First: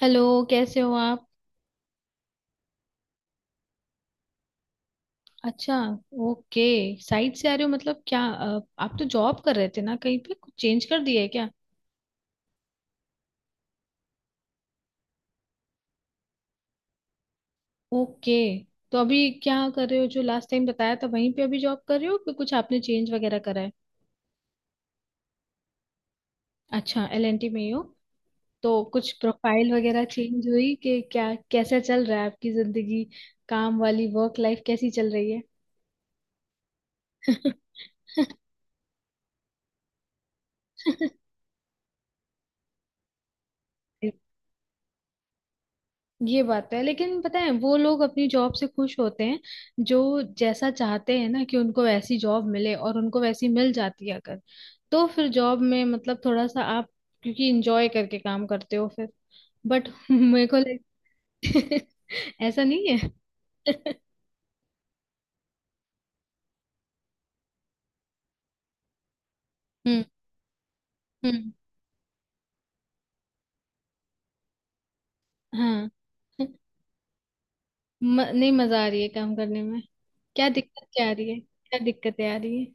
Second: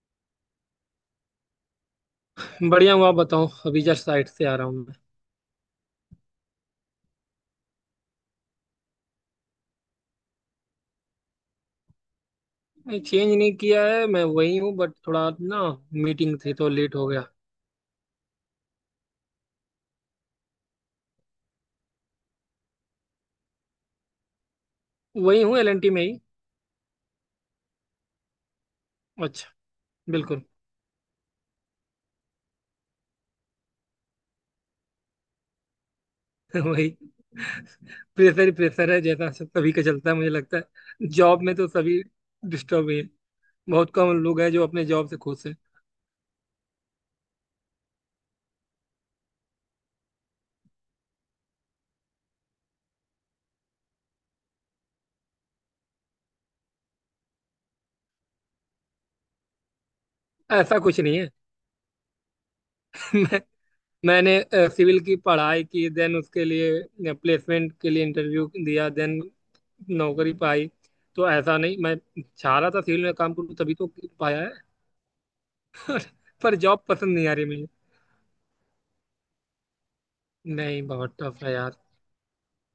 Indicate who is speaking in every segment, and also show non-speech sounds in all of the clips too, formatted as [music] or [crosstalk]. Speaker 1: Hello. कैसे हो आप?
Speaker 2: बढ़िया हूँ। आप बताओ, अभी जस्ट साइट से आ रहा हूँ मैं।
Speaker 1: अच्छा। ओके। साइड से आ रहे हो मतलब क्या, आप तो जॉब कर रहे थे ना, कहीं पे कुछ चेंज कर दिया है क्या?
Speaker 2: नहीं, चेंज नहीं किया है, मैं वही हूँ, बट थोड़ा ना मीटिंग थी तो लेट हो गया।
Speaker 1: ओके। तो अभी क्या कर रहे हो? जो लास्ट टाइम बताया था वहीं पे अभी जॉब कर रहे हो कि कुछ आपने चेंज वगैरह करा है?
Speaker 2: वही हूँ, एलएनटी में ही।
Speaker 1: अच्छा, एलएनटी में ही हो। तो कुछ
Speaker 2: अच्छा।
Speaker 1: प्रोफाइल वगैरह
Speaker 2: बिल्कुल।
Speaker 1: चेंज हुई कि क्या? कैसा चल रहा है आपकी जिंदगी? काम वाली वर्क लाइफ कैसी चल रही है?
Speaker 2: [laughs] वही, प्रेशर ही प्रेशर है, जैसा सभी का चलता है। मुझे लगता है जॉब में तो सभी डिस्टर्ब ही है। बहुत कम
Speaker 1: [laughs]
Speaker 2: लोग हैं जो अपने जॉब से खुश हैं।
Speaker 1: ये बात है, लेकिन पता है वो लोग अपनी जॉब से खुश होते हैं, जो जैसा चाहते हैं ना कि उनको वैसी जॉब मिले, और उनको वैसी मिल जाती है अगर। तो फिर जॉब में मतलब थोड़ा सा आप, क्योंकि इंजॉय करके काम करते हो फिर। बट [laughs] मेरे को लग...
Speaker 2: ऐसा कुछ नहीं है।
Speaker 1: [laughs] ऐसा नहीं है।
Speaker 2: [laughs] मैं
Speaker 1: [laughs]
Speaker 2: मैंने सिविल की पढ़ाई की, देन उसके लिए प्लेसमेंट के लिए इंटरव्यू दिया, देन
Speaker 1: हम्म।
Speaker 2: नौकरी पाई। तो
Speaker 1: हम्म।
Speaker 2: ऐसा नहीं मैं चाह रहा था सिविल में काम करूँ, तभी तो पाया है।
Speaker 1: हाँ।
Speaker 2: पर जॉब पसंद नहीं आ रही मुझे।
Speaker 1: नहीं मजा आ रही है काम करने में। क्या
Speaker 2: नहीं,
Speaker 1: दिक्कत, क्या आ
Speaker 2: बहुत
Speaker 1: रही है,
Speaker 2: टफ है यार।
Speaker 1: क्या दिक्कतें आ रही है?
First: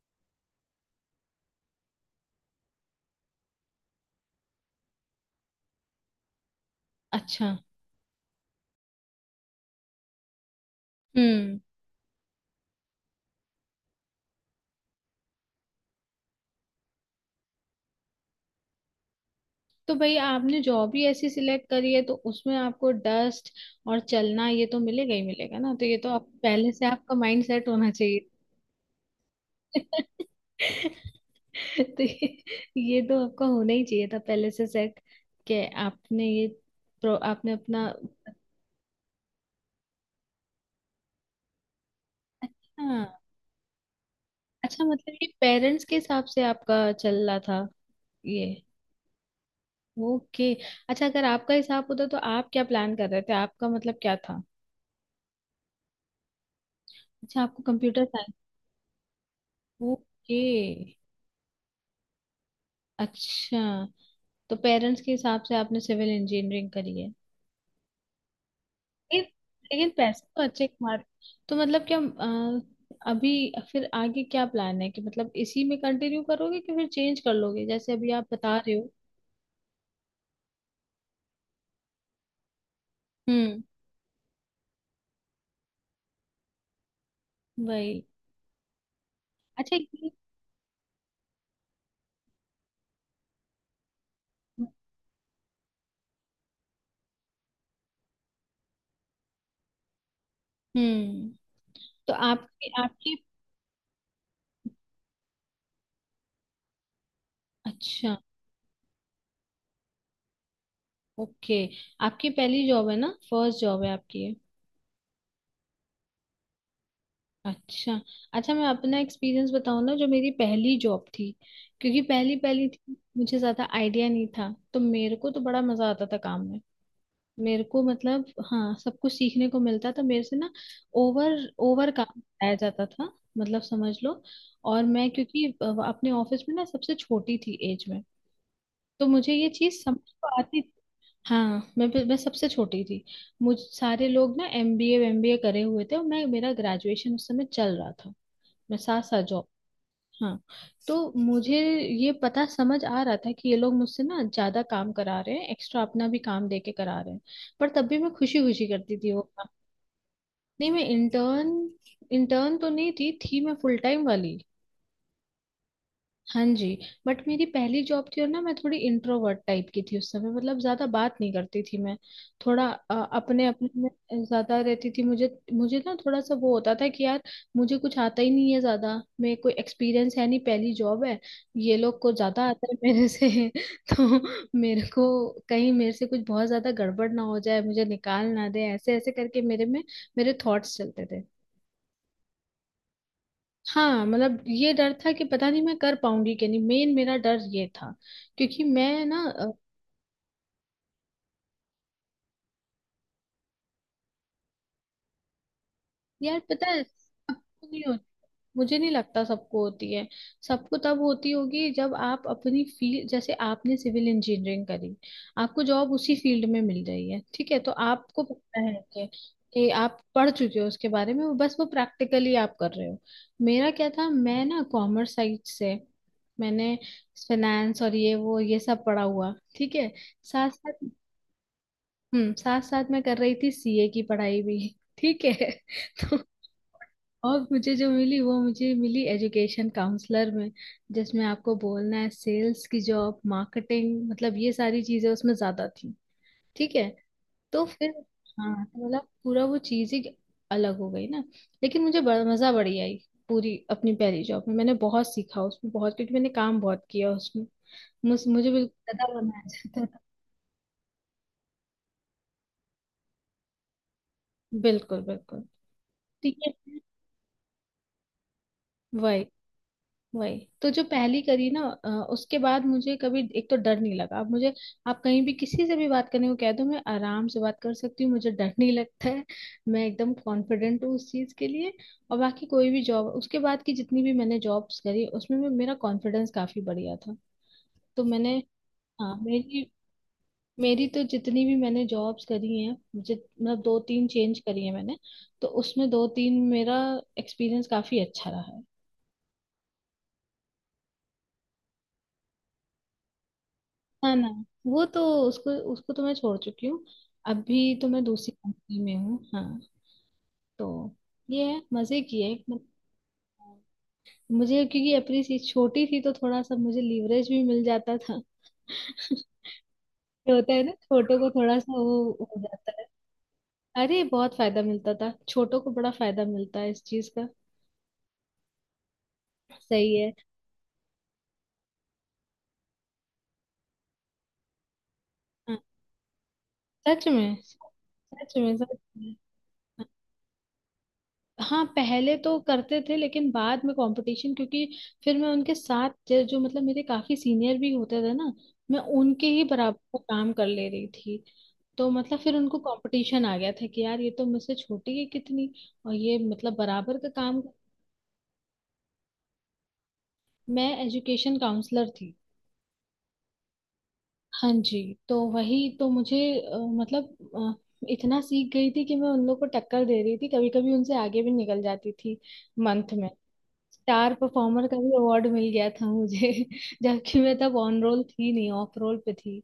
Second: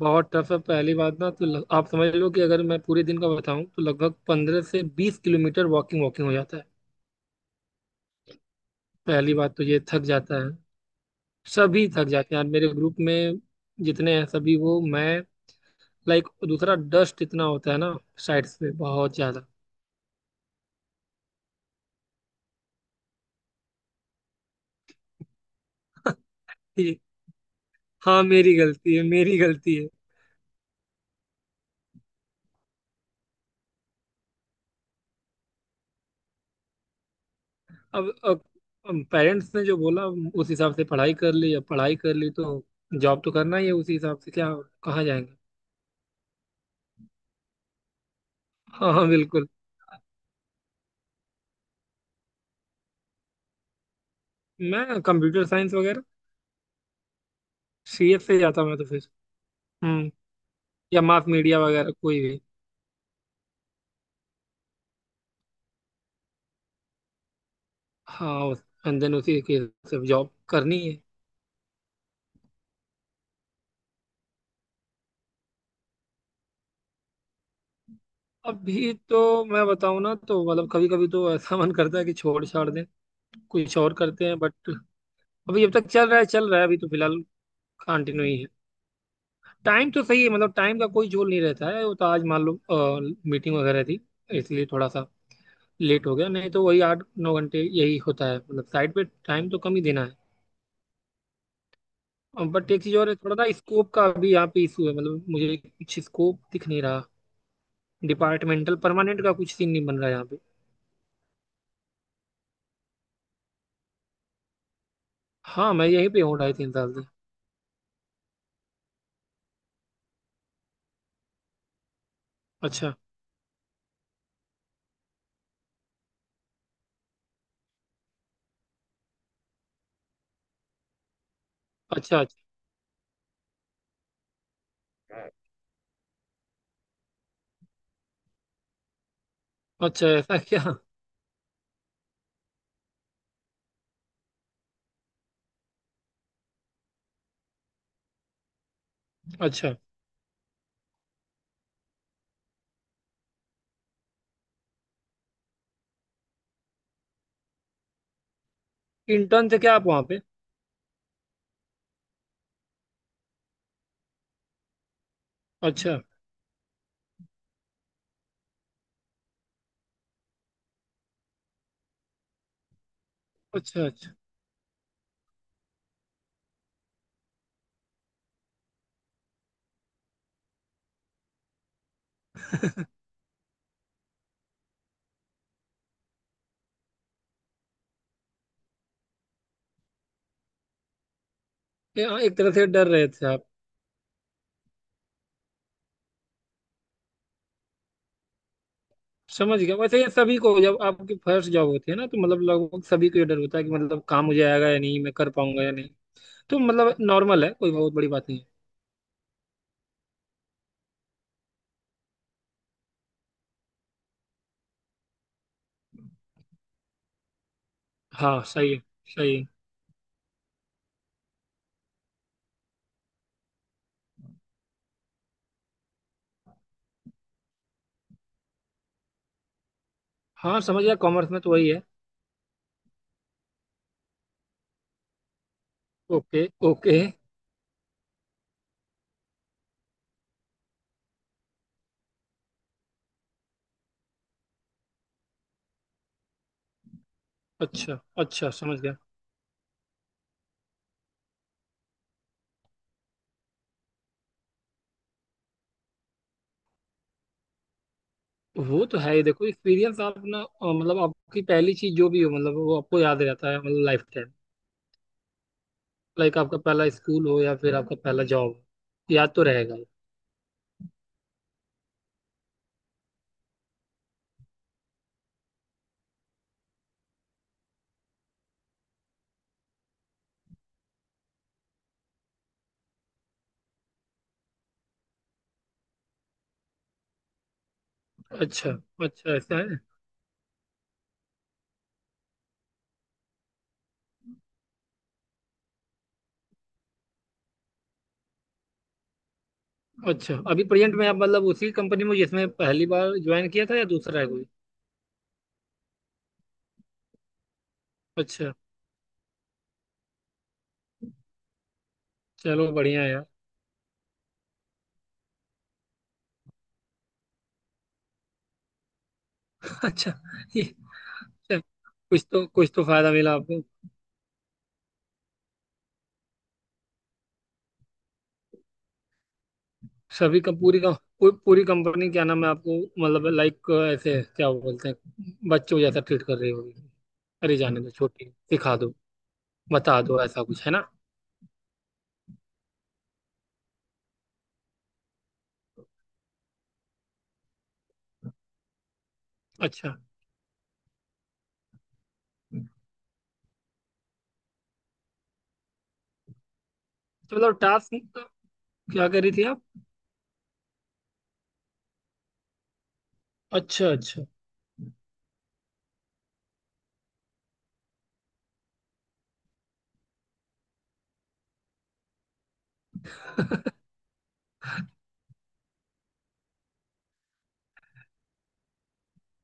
Speaker 2: बहुत टफ है। पहली बात ना तो आप समझ लो कि अगर मैं पूरे दिन का बताऊं तो लगभग 15 से 20 किलोमीटर वॉकिंग वॉकिंग हो जाता है।
Speaker 1: अच्छा।
Speaker 2: पहली बात तो ये थक जाता है।
Speaker 1: हम्म।
Speaker 2: सभी थक जाते हैं यार, मेरे ग्रुप में जितने हैं सभी। वो मैं, लाइक, दूसरा डस्ट इतना होता है ना साइड्स पे, बहुत ज्यादा।
Speaker 1: तो भाई आपने जॉब ही ऐसी सिलेक्ट करी है, तो उसमें आपको डस्ट और चलना ये तो मिलेगा ही मिलेगा ना। तो ये तो आप पहले से
Speaker 2: ये-
Speaker 1: आपका माइंड सेट होना चाहिए।
Speaker 2: हाँ, मेरी गलती है, मेरी गलती है।
Speaker 1: [laughs] तो ये तो आपका होना ही चाहिए था पहले से सेट। कि आपने अपना।
Speaker 2: अब अब, अब पेरेंट्स ने जो बोला उस हिसाब से पढ़ाई कर ली। अब पढ़ाई कर ली तो जॉब
Speaker 1: अच्छा,
Speaker 2: तो करना ही है उसी हिसाब से। क्या
Speaker 1: अच्छा,
Speaker 2: कहाँ
Speaker 1: मतलब ये
Speaker 2: जाएंगे।
Speaker 1: पेरेंट्स के हिसाब से आपका चल रहा था, ये?
Speaker 2: हाँ हाँ, बिल्कुल।
Speaker 1: ओके। अच्छा, अगर आपका हिसाब होता तो आप क्या प्लान कर रहे थे? आपका मतलब क्या था?
Speaker 2: मैं कंप्यूटर साइंस वगैरह,
Speaker 1: अच्छा, आपको कंप्यूटर
Speaker 2: सीएस
Speaker 1: साइंस।
Speaker 2: से जाता मैं तो फिर। हम्म।
Speaker 1: ओके।
Speaker 2: या मास मीडिया वगैरह, कोई भी।
Speaker 1: अच्छा, तो पेरेंट्स के हिसाब से आपने सिविल इंजीनियरिंग करी है।
Speaker 2: हाँ, एंड देन
Speaker 1: लेकिन
Speaker 2: उसी के
Speaker 1: लेकिन
Speaker 2: सब
Speaker 1: पैसे
Speaker 2: जॉब
Speaker 1: तो अच्छे
Speaker 2: करनी
Speaker 1: कमा
Speaker 2: है।
Speaker 1: रहे। तो मतलब क्या, अभी, फिर आगे क्या प्लान है कि मतलब इसी में कंटिन्यू करोगे कि फिर चेंज कर लोगे जैसे अभी आप बता रहे हो?
Speaker 2: अभी तो मैं बताऊँ ना तो मतलब कभी कभी तो ऐसा मन करता है कि छोड़ छाड़ दें,
Speaker 1: हम्म।
Speaker 2: कुछ और करते हैं, बट अभी जब तक चल रहा है चल रहा है। अभी तो फिलहाल
Speaker 1: वही।
Speaker 2: कंटिन्यू ही है।
Speaker 1: अच्छा।
Speaker 2: टाइम तो सही है, मतलब टाइम का कोई झोल नहीं रहता है। वो तो आज मान लो मीटिंग वगैरह थी, इसलिए थोड़ा सा लेट हो गया, नहीं तो वही 8-9 घंटे यही होता है। मतलब साइड पे टाइम तो कम ही देना
Speaker 1: हम्म। तो
Speaker 2: है,
Speaker 1: आपकी
Speaker 2: बट एक चीज़ और
Speaker 1: आपकी
Speaker 2: है, थोड़ा ना स्कोप का भी यहाँ पे इशू है, मतलब मुझे कुछ स्कोप दिख नहीं रहा।
Speaker 1: अच्छा,
Speaker 2: डिपार्टमेंटल परमानेंट का कुछ सीन नहीं बन रहा यहाँ पे।
Speaker 1: ओके, आपकी पहली जॉब है ना? फर्स्ट जॉब है आपकी, ये?
Speaker 2: हाँ, मैं यहीं पे हूँ 2.5-3 साल से।
Speaker 1: अच्छा। अच्छा, मैं अपना एक्सपीरियंस बताऊँ ना, जो मेरी पहली जॉब थी। क्योंकि पहली पहली
Speaker 2: अच्छा
Speaker 1: थी, मुझे ज्यादा आइडिया नहीं था, तो मेरे को तो बड़ा मजा आता था काम में। मेरे को मतलब, हाँ, सब कुछ सीखने को मिलता था मेरे से ना। ओवर ओवर
Speaker 2: अच्छा।
Speaker 1: काम
Speaker 2: अच्छा।
Speaker 1: कराया जाता था, मतलब समझ लो। और मैं क्योंकि अपने ऑफिस में ना सबसे छोटी थी एज में, तो मुझे ये चीज समझ
Speaker 2: अच्छा
Speaker 1: तो
Speaker 2: ऐसा [laughs]
Speaker 1: आती
Speaker 2: क्या।
Speaker 1: थी। हाँ, मैं सबसे छोटी थी। मुझ सारे लोग ना एमबीए एमबीए करे हुए थे, और मैं, मेरा ग्रेजुएशन उस समय चल रहा था। मसासा जॉब।
Speaker 2: अच्छा।
Speaker 1: हाँ। तो मुझे ये पता समझ आ रहा था कि ये लोग मुझसे ना ज्यादा काम करा रहे हैं, एक्स्ट्रा अपना भी काम दे के करा रहे हैं। पर तब भी मैं खुशी खुशी करती थी वो काम।
Speaker 2: इंटर्न थे क्या आप वहाँ पे।
Speaker 1: नहीं, मैं इंटर्न इंटर्न तो नहीं थी, थी मैं फुल टाइम वाली।
Speaker 2: अच्छा
Speaker 1: हाँ जी। बट मेरी पहली जॉब थी, और ना मैं थोड़ी इंट्रोवर्ट टाइप की थी उस समय, मतलब ज्यादा बात नहीं करती थी मैं। थोड़ा अपने अपने
Speaker 2: अच्छा। अच्छा,
Speaker 1: में ज्यादा रहती थी। मुझे मुझे ना थोड़ा सा वो होता था कि यार, मुझे कुछ आता ही नहीं है ज्यादा, मेरे कोई एक्सपीरियंस है नहीं, पहली जॉब है, ये लोग को ज्यादा आता है मेरे से। [laughs] तो मेरे को, कहीं मेरे से कुछ बहुत ज्यादा गड़बड़ ना हो जाए, मुझे निकाल ना दे, ऐसे ऐसे करके मेरे में मेरे थॉट्स चलते थे।
Speaker 2: ए, हाँ, एक तरह से डर रहे थे आप।
Speaker 1: हाँ, मतलब ये डर था कि पता नहीं मैं कर पाऊंगी कि नहीं, मेन मेरा डर ये था। क्योंकि मैं ना
Speaker 2: समझ गया। वैसे ये सभी को, जब आपकी फर्स्ट जॉब होती है ना, तो मतलब लगभग सभी को ये डर होता है कि मतलब काम मुझे आएगा या नहीं, मैं कर पाऊंगा या नहीं।
Speaker 1: यार,
Speaker 2: तो
Speaker 1: पता है,
Speaker 2: मतलब नॉर्मल है,
Speaker 1: सबको
Speaker 2: कोई
Speaker 1: नहीं
Speaker 2: बहुत
Speaker 1: होता।
Speaker 2: बड़ी बात नहीं है।
Speaker 1: मुझे नहीं लगता सबको होती है। सबको तब होती होगी जब आप अपनी फील्ड, जैसे आपने सिविल इंजीनियरिंग करी, आपको जॉब उसी फील्ड में मिल रही है, ठीक है, तो आपको
Speaker 2: हाँ
Speaker 1: पता
Speaker 2: सही
Speaker 1: है
Speaker 2: है,
Speaker 1: कि
Speaker 2: सही है।
Speaker 1: कि आप पढ़ चुके हो उसके बारे में, वो बस वो प्रैक्टिकली आप कर रहे हो। मेरा क्या था, मैं ना कॉमर्स साइड से, मैंने फाइनेंस और ये वो ये सब पढ़ा हुआ, ठीक है। साथ
Speaker 2: हाँ
Speaker 1: साथ,
Speaker 2: समझ गया, कॉमर्स में तो वही है।
Speaker 1: हम्म, साथ साथ मैं कर रही थी सीए की पढ़ाई भी। ठीक है। [laughs] तो
Speaker 2: ओके ओके।
Speaker 1: और मुझे जो मिली, वो मुझे मिली एजुकेशन काउंसलर में, जिसमें आपको बोलना है, सेल्स की जॉब, मार्केटिंग, मतलब ये सारी चीजें उसमें ज्यादा थी। ठीक है, तो फिर,
Speaker 2: अच्छा अच्छा,
Speaker 1: हाँ,
Speaker 2: समझ
Speaker 1: तो
Speaker 2: गया।
Speaker 1: मतलब पूरा वो चीज ही अलग हो गई ना। लेकिन मुझे बड़ा मजा बड़ी आई। पूरी अपनी पहली जॉब में मैंने बहुत सीखा उसमें, बहुत, क्योंकि मैंने काम बहुत किया उसमें। मुझे
Speaker 2: वो
Speaker 1: बिल्कुल
Speaker 2: तो है
Speaker 1: गधा
Speaker 2: ही।
Speaker 1: बनाया
Speaker 2: देखो,
Speaker 1: जाता था।
Speaker 2: एक्सपीरियंस आप ना, अ, मतलब आपकी पहली चीज जो भी हो मतलब वो आपको याद रहता है, मतलब लाइफ टाइम।
Speaker 1: बिल्कुल, बिल्कुल,
Speaker 2: लाइक
Speaker 1: ठीक है,
Speaker 2: आपका पहला स्कूल हो या फिर आपका पहला जॉब,
Speaker 1: वही।
Speaker 2: याद तो रहेगा।
Speaker 1: वही तो जो पहली करी ना, उसके बाद मुझे कभी एक तो डर नहीं लगा अब मुझे। आप कहीं भी किसी से भी बात करने को कह दो, मैं आराम से बात कर सकती हूँ, मुझे डर नहीं लगता है। मैं एकदम कॉन्फिडेंट हूँ उस चीज के लिए। और बाकी कोई भी जॉब उसके बाद की, जितनी भी मैंने जॉब्स करी, उसमें भी मेरा कॉन्फिडेंस काफी बढ़िया था। तो मैंने,
Speaker 2: अच्छा
Speaker 1: हाँ,
Speaker 2: अच्छा, ऐसा
Speaker 1: मेरी
Speaker 2: है।
Speaker 1: मेरी तो जितनी भी मैंने जॉब्स करी हैं, मुझे मतलब दो तीन चेंज करी है मैंने, तो उसमें दो तीन, मेरा एक्सपीरियंस काफी अच्छा रहा है।
Speaker 2: अच्छा, अभी प्रेजेंट में आप मतलब उसी कंपनी में जिसमें पहली बार ज्वाइन किया था, या
Speaker 1: ना,
Speaker 2: दूसरा है
Speaker 1: ना,
Speaker 2: कोई।
Speaker 1: वो तो उसको उसको तो मैं छोड़ चुकी हूँ। अभी तो मैं दूसरी
Speaker 2: अच्छा।
Speaker 1: कंपनी में हूँ, हाँ। तो ये है, मजे की है,
Speaker 2: चलो बढ़िया है यार।
Speaker 1: मुझे क्योंकि अपनी सी छोटी थी, तो थोड़ा सा मुझे लीवरेज भी मिल जाता था। [laughs] ये
Speaker 2: [laughs] अच्छा
Speaker 1: होता
Speaker 2: ये।
Speaker 1: है ना, छोटों को थोड़ा
Speaker 2: अच्छा,
Speaker 1: सा वो
Speaker 2: कुछ
Speaker 1: हो
Speaker 2: तो, कुछ
Speaker 1: जाता
Speaker 2: तो
Speaker 1: है।
Speaker 2: फायदा मिला आपको।
Speaker 1: अरे बहुत फायदा मिलता था, छोटों को बड़ा फायदा मिलता है इस चीज का। सही है।
Speaker 2: सभी का, पूरी का, पूरी कंपनी क्या नाम है आपको, मतलब लाइक, ऐसे क्या बोलते हैं,
Speaker 1: हाँ,
Speaker 2: बच्चों जैसा ट्रीट कर रही होगी।
Speaker 1: सच में,
Speaker 2: अरे जाने दो, छोटी
Speaker 1: सच में,
Speaker 2: सिखा
Speaker 1: सच
Speaker 2: दो,
Speaker 1: में।
Speaker 2: बता दो, ऐसा कुछ है ना।
Speaker 1: हाँ, पहले तो करते थे, लेकिन बाद में कंपटीशन, क्योंकि फिर मैं उनके साथ, जो जो मतलब मेरे काफी सीनियर भी होते थे ना, मैं उनके ही बराबर
Speaker 2: अच्छा।
Speaker 1: का काम कर ले रही थी। तो मतलब फिर उनको
Speaker 2: तो
Speaker 1: कंपटीशन आ गया था कि यार, ये तो मुझसे छोटी है कितनी, और ये मतलब बराबर का काम।
Speaker 2: मतलब टास्क, क्या कह रही थी आप।
Speaker 1: मैं एजुकेशन काउंसलर थी।
Speaker 2: अच्छा अच्छा।
Speaker 1: हाँ जी। तो वही तो मुझे मतलब इतना सीख गई थी कि मैं उन लोग को टक्कर दे रही थी, कभी कभी उनसे आगे भी निकल जाती थी। मंथ में
Speaker 2: [laughs]
Speaker 1: स्टार परफॉर्मर का भी अवार्ड मिल गया था मुझे। [laughs] जबकि मैं तब ऑन रोल थी नहीं, ऑफ रोल पे थी।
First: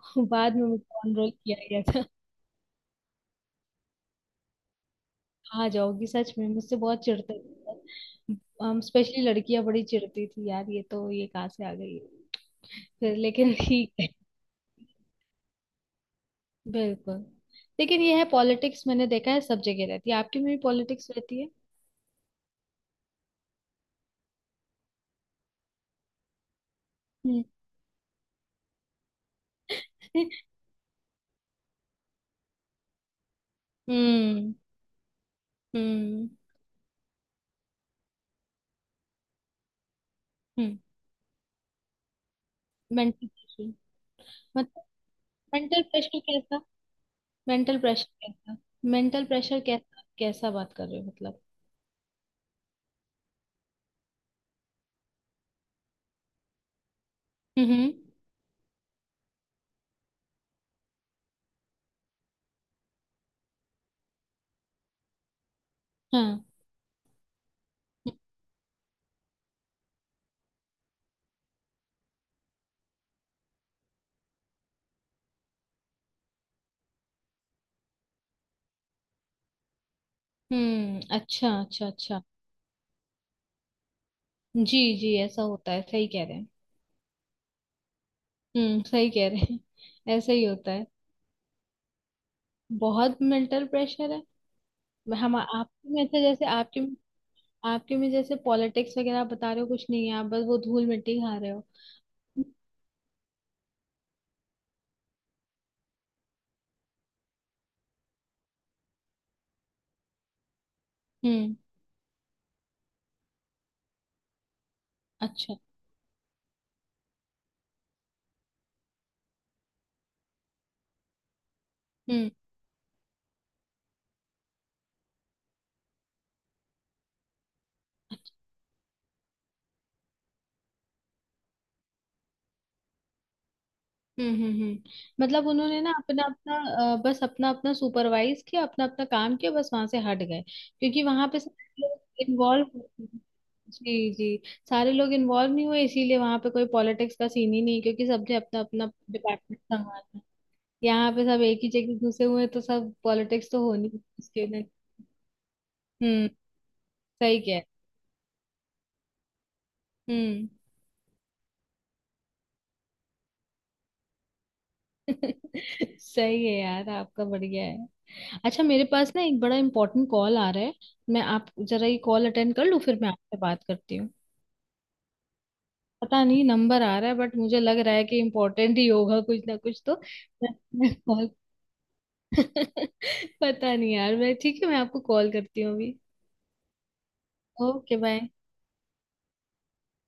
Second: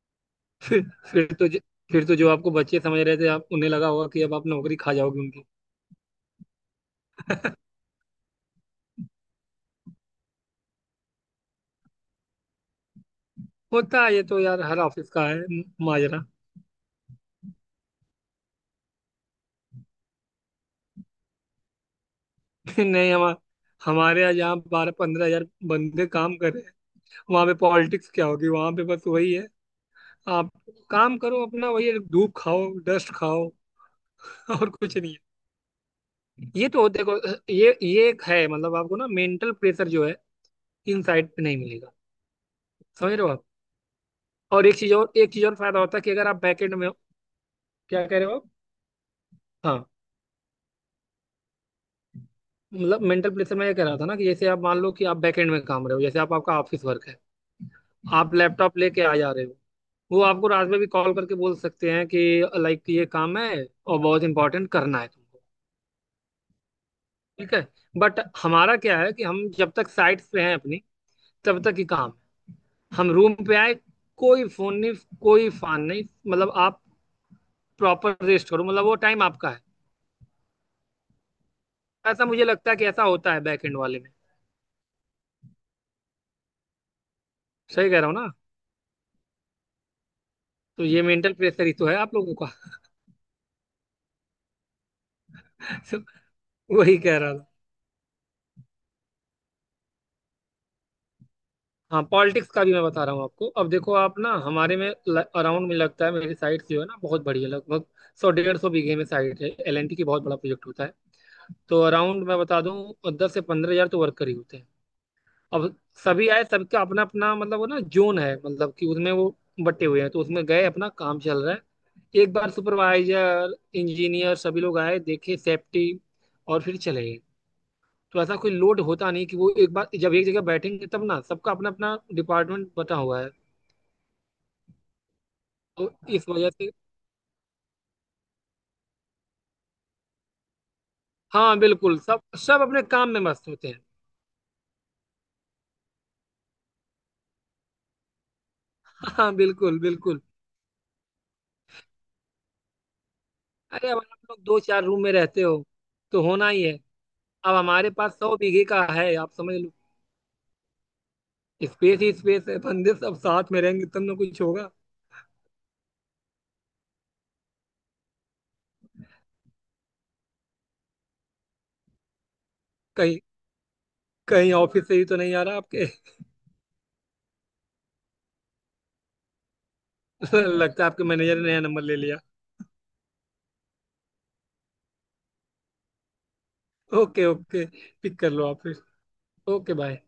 Speaker 1: [laughs] बाद में
Speaker 2: फिर,
Speaker 1: मुझे ऑन रोल
Speaker 2: फिर तो
Speaker 1: किया
Speaker 2: ज-
Speaker 1: गया था।
Speaker 2: फिर तो जो आपको बच्चे समझ रहे थे, आप उन्हें लगा होगा कि अब आप नौकरी खा जाओगे उनकी।
Speaker 1: [laughs] आ जाओगी, सच में मुझसे बहुत चिढ़ते थे, स्पेशली लड़कियां बड़ी चिढ़ती थी यार, ये तो, ये कहाँ से आ गई। फिर लेकिन ठीक
Speaker 2: होता
Speaker 1: है।
Speaker 2: है ये तो यार, हर ऑफिस का है माजरा।
Speaker 1: बिल्कुल। लेकिन ये है पॉलिटिक्स, मैंने देखा है सब जगह रहती है, आपकी में भी पॉलिटिक्स रहती है।
Speaker 2: [laughs] नहीं, हम हमारे यहाँ जहाँ 12-15 हज़ार बंदे काम कर रहे हैं,
Speaker 1: हम्म।
Speaker 2: वहां पे पॉलिटिक्स क्या होगी। वहां पे बस वही है, आप
Speaker 1: [laughs]
Speaker 2: काम करो अपना, वही है, धूप खाओ, डस्ट खाओ,
Speaker 1: हम्म।
Speaker 2: [laughs] और कुछ नहीं
Speaker 1: हम्म।
Speaker 2: है ये तो। देखो, ये एक है, मतलब आपको ना मेंटल प्रेशर जो है इन साइड पे नहीं मिलेगा, समझ रहे
Speaker 1: मेंटल
Speaker 2: हो आप।
Speaker 1: प्रेशर?
Speaker 2: और
Speaker 1: मतलब
Speaker 2: एक चीज और फायदा
Speaker 1: मेंटल
Speaker 2: होता है कि
Speaker 1: प्रेशर
Speaker 2: अगर आप
Speaker 1: कैसा?
Speaker 2: बैकेंड में हो।
Speaker 1: मेंटल प्रेशर
Speaker 2: क्या कह रहे हो
Speaker 1: कैसा? मेंटल प्रेशर
Speaker 2: आप।
Speaker 1: कैसा कैसा बात कर रहे हो मतलब?
Speaker 2: मतलब मेंटल प्रेशर, मैं ये कह रहा था ना कि जैसे आप मान लो कि आप बैकएंड में काम रहे हो, जैसे आप, आपका ऑफिस वर्क है,
Speaker 1: हम्म। हम्म।
Speaker 2: आप लैपटॉप लेके आ जा रहे हो, वो आपको रात में भी कॉल करके बोल सकते हैं कि लाइक ये काम है और बहुत इंपॉर्टेंट, करना है तुमको,
Speaker 1: हाँ।
Speaker 2: ठीक है। बट हमारा क्या है कि हम जब तक साइट्स पे हैं अपनी, तब तक ही काम है। हम रूम पे आए, कोई फोन नहीं, कोई फान नहीं, मतलब आप प्रॉपर रेस्ट करो, मतलब वो टाइम आपका है।
Speaker 1: हम्म। अच्छा, अच्छा, अच्छा।
Speaker 2: ऐसा मुझे लगता है कि ऐसा होता है बैकएंड वाले में।
Speaker 1: जी जी, ऐसा होता है, सही कह रहे हैं।
Speaker 2: सही कह रहा हूँ ना।
Speaker 1: हम्म, सही कह रहे हैं। ऐसा ही होता
Speaker 2: तो
Speaker 1: है।
Speaker 2: ये मेंटल प्रेशर ही तो है आप लोगों का।
Speaker 1: बहुत मेंटल प्रेशर है। हम आपके
Speaker 2: [laughs] तो
Speaker 1: में ऐसे जैसे आपके,
Speaker 2: वही कह रहा था।
Speaker 1: आपके में जैसे पॉलिटिक्स वगैरह आप बता रहे हो, कुछ नहीं है, आप बस वो धूल मिट्टी खा रहे हो।
Speaker 2: हाँ, पॉलिटिक्स का भी मैं बता रहा हूँ आपको। अब देखो, आप ना, हमारे में अराउंड में लगता है, मेरी साइट जो है ना बहुत बड़ी है। लगभग 100-150 बीघे में साइट है, एलएनटी की बहुत बड़ा प्रोजेक्ट होता है।
Speaker 1: हम्म।
Speaker 2: तो अराउंड मैं बता दूँ 10 से 15 हज़ार तो वर्कर ही होते हैं।
Speaker 1: अच्छा।
Speaker 2: अब सभी आए, सबका अपना अपना, मतलब वो ना, जोन है, मतलब कि उसमें वो बटे हुए हैं। तो उसमें गए, अपना काम चल रहा है,
Speaker 1: हम्म।
Speaker 2: एक बार सुपरवाइजर, इंजीनियर, सभी लोग आए, देखे सेफ्टी, और फिर चले गए। तो ऐसा कोई लोड होता नहीं कि वो एक बार जब एक जगह बैठेंगे, तब ना सबका अपना अपना डिपार्टमेंट बटा हुआ है,
Speaker 1: हम्म। हम्म। हम्म। मतलब उन्होंने ना
Speaker 2: तो
Speaker 1: अपना
Speaker 2: इस वजह
Speaker 1: अपना,
Speaker 2: से।
Speaker 1: बस अपना अपना सुपरवाइज किया, अपना अपना काम किया, बस वहां से हट गए। क्योंकि वहां पे
Speaker 2: हाँ
Speaker 1: सारे
Speaker 2: बिल्कुल, सब,
Speaker 1: लोग
Speaker 2: सब
Speaker 1: इन्वॉल्व।
Speaker 2: अपने काम
Speaker 1: [laughs]
Speaker 2: में मस्त होते हैं।
Speaker 1: जी जी। सारे लोग इन्वॉल्व नहीं हुए, इसीलिए वहां पे कोई पॉलिटिक्स का सीन ही नहीं, क्योंकि सबने अपना अपना
Speaker 2: [laughs] हाँ
Speaker 1: डिपार्टमेंट
Speaker 2: बिल्कुल
Speaker 1: संभाला।
Speaker 2: बिल्कुल।
Speaker 1: यहाँ पे सब एक ही जगह घुसे हुए हैं, तो सब पॉलिटिक्स तो
Speaker 2: अरे
Speaker 1: होनी
Speaker 2: अब
Speaker 1: है
Speaker 2: आप लोग
Speaker 1: उसके
Speaker 2: दो
Speaker 1: लिए।
Speaker 2: चार रूम में रहते हो तो
Speaker 1: हम्म।
Speaker 2: होना ही है।
Speaker 1: सही क्या
Speaker 2: अब
Speaker 1: है।
Speaker 2: हमारे पास 100 बीघे का है, आप समझ लो,
Speaker 1: हम्म।
Speaker 2: स्पेस ही स्पेस है। बंदे सब साथ में रहेंगे तब ना कुछ होगा।
Speaker 1: [laughs] सही है यार, आपका बढ़िया है। अच्छा, मेरे पास ना एक बड़ा इंपॉर्टेंट कॉल आ रहा है, मैं आप जरा ये कॉल अटेंड कर लूँ, फिर मैं
Speaker 2: कहीं
Speaker 1: आपसे बात करती हूँ।
Speaker 2: कहीं ऑफिस से ही तो नहीं आ रहा आपके।
Speaker 1: पता नहीं नंबर आ रहा है, बट मुझे लग रहा है कि इम्पोर्टेंट ही होगा कुछ ना कुछ तो।
Speaker 2: [laughs] लगता है
Speaker 1: मैं
Speaker 2: आपके
Speaker 1: कॉल
Speaker 2: मैनेजर ने
Speaker 1: [laughs]
Speaker 2: नया नंबर ले लिया।
Speaker 1: पता नहीं यार, मैं ठीक है, मैं आपको कॉल करती हूँ अभी।
Speaker 2: Okay okay.
Speaker 1: ओके,
Speaker 2: पिक
Speaker 1: बाय।
Speaker 2: कर लो आप फिर। Okay bye.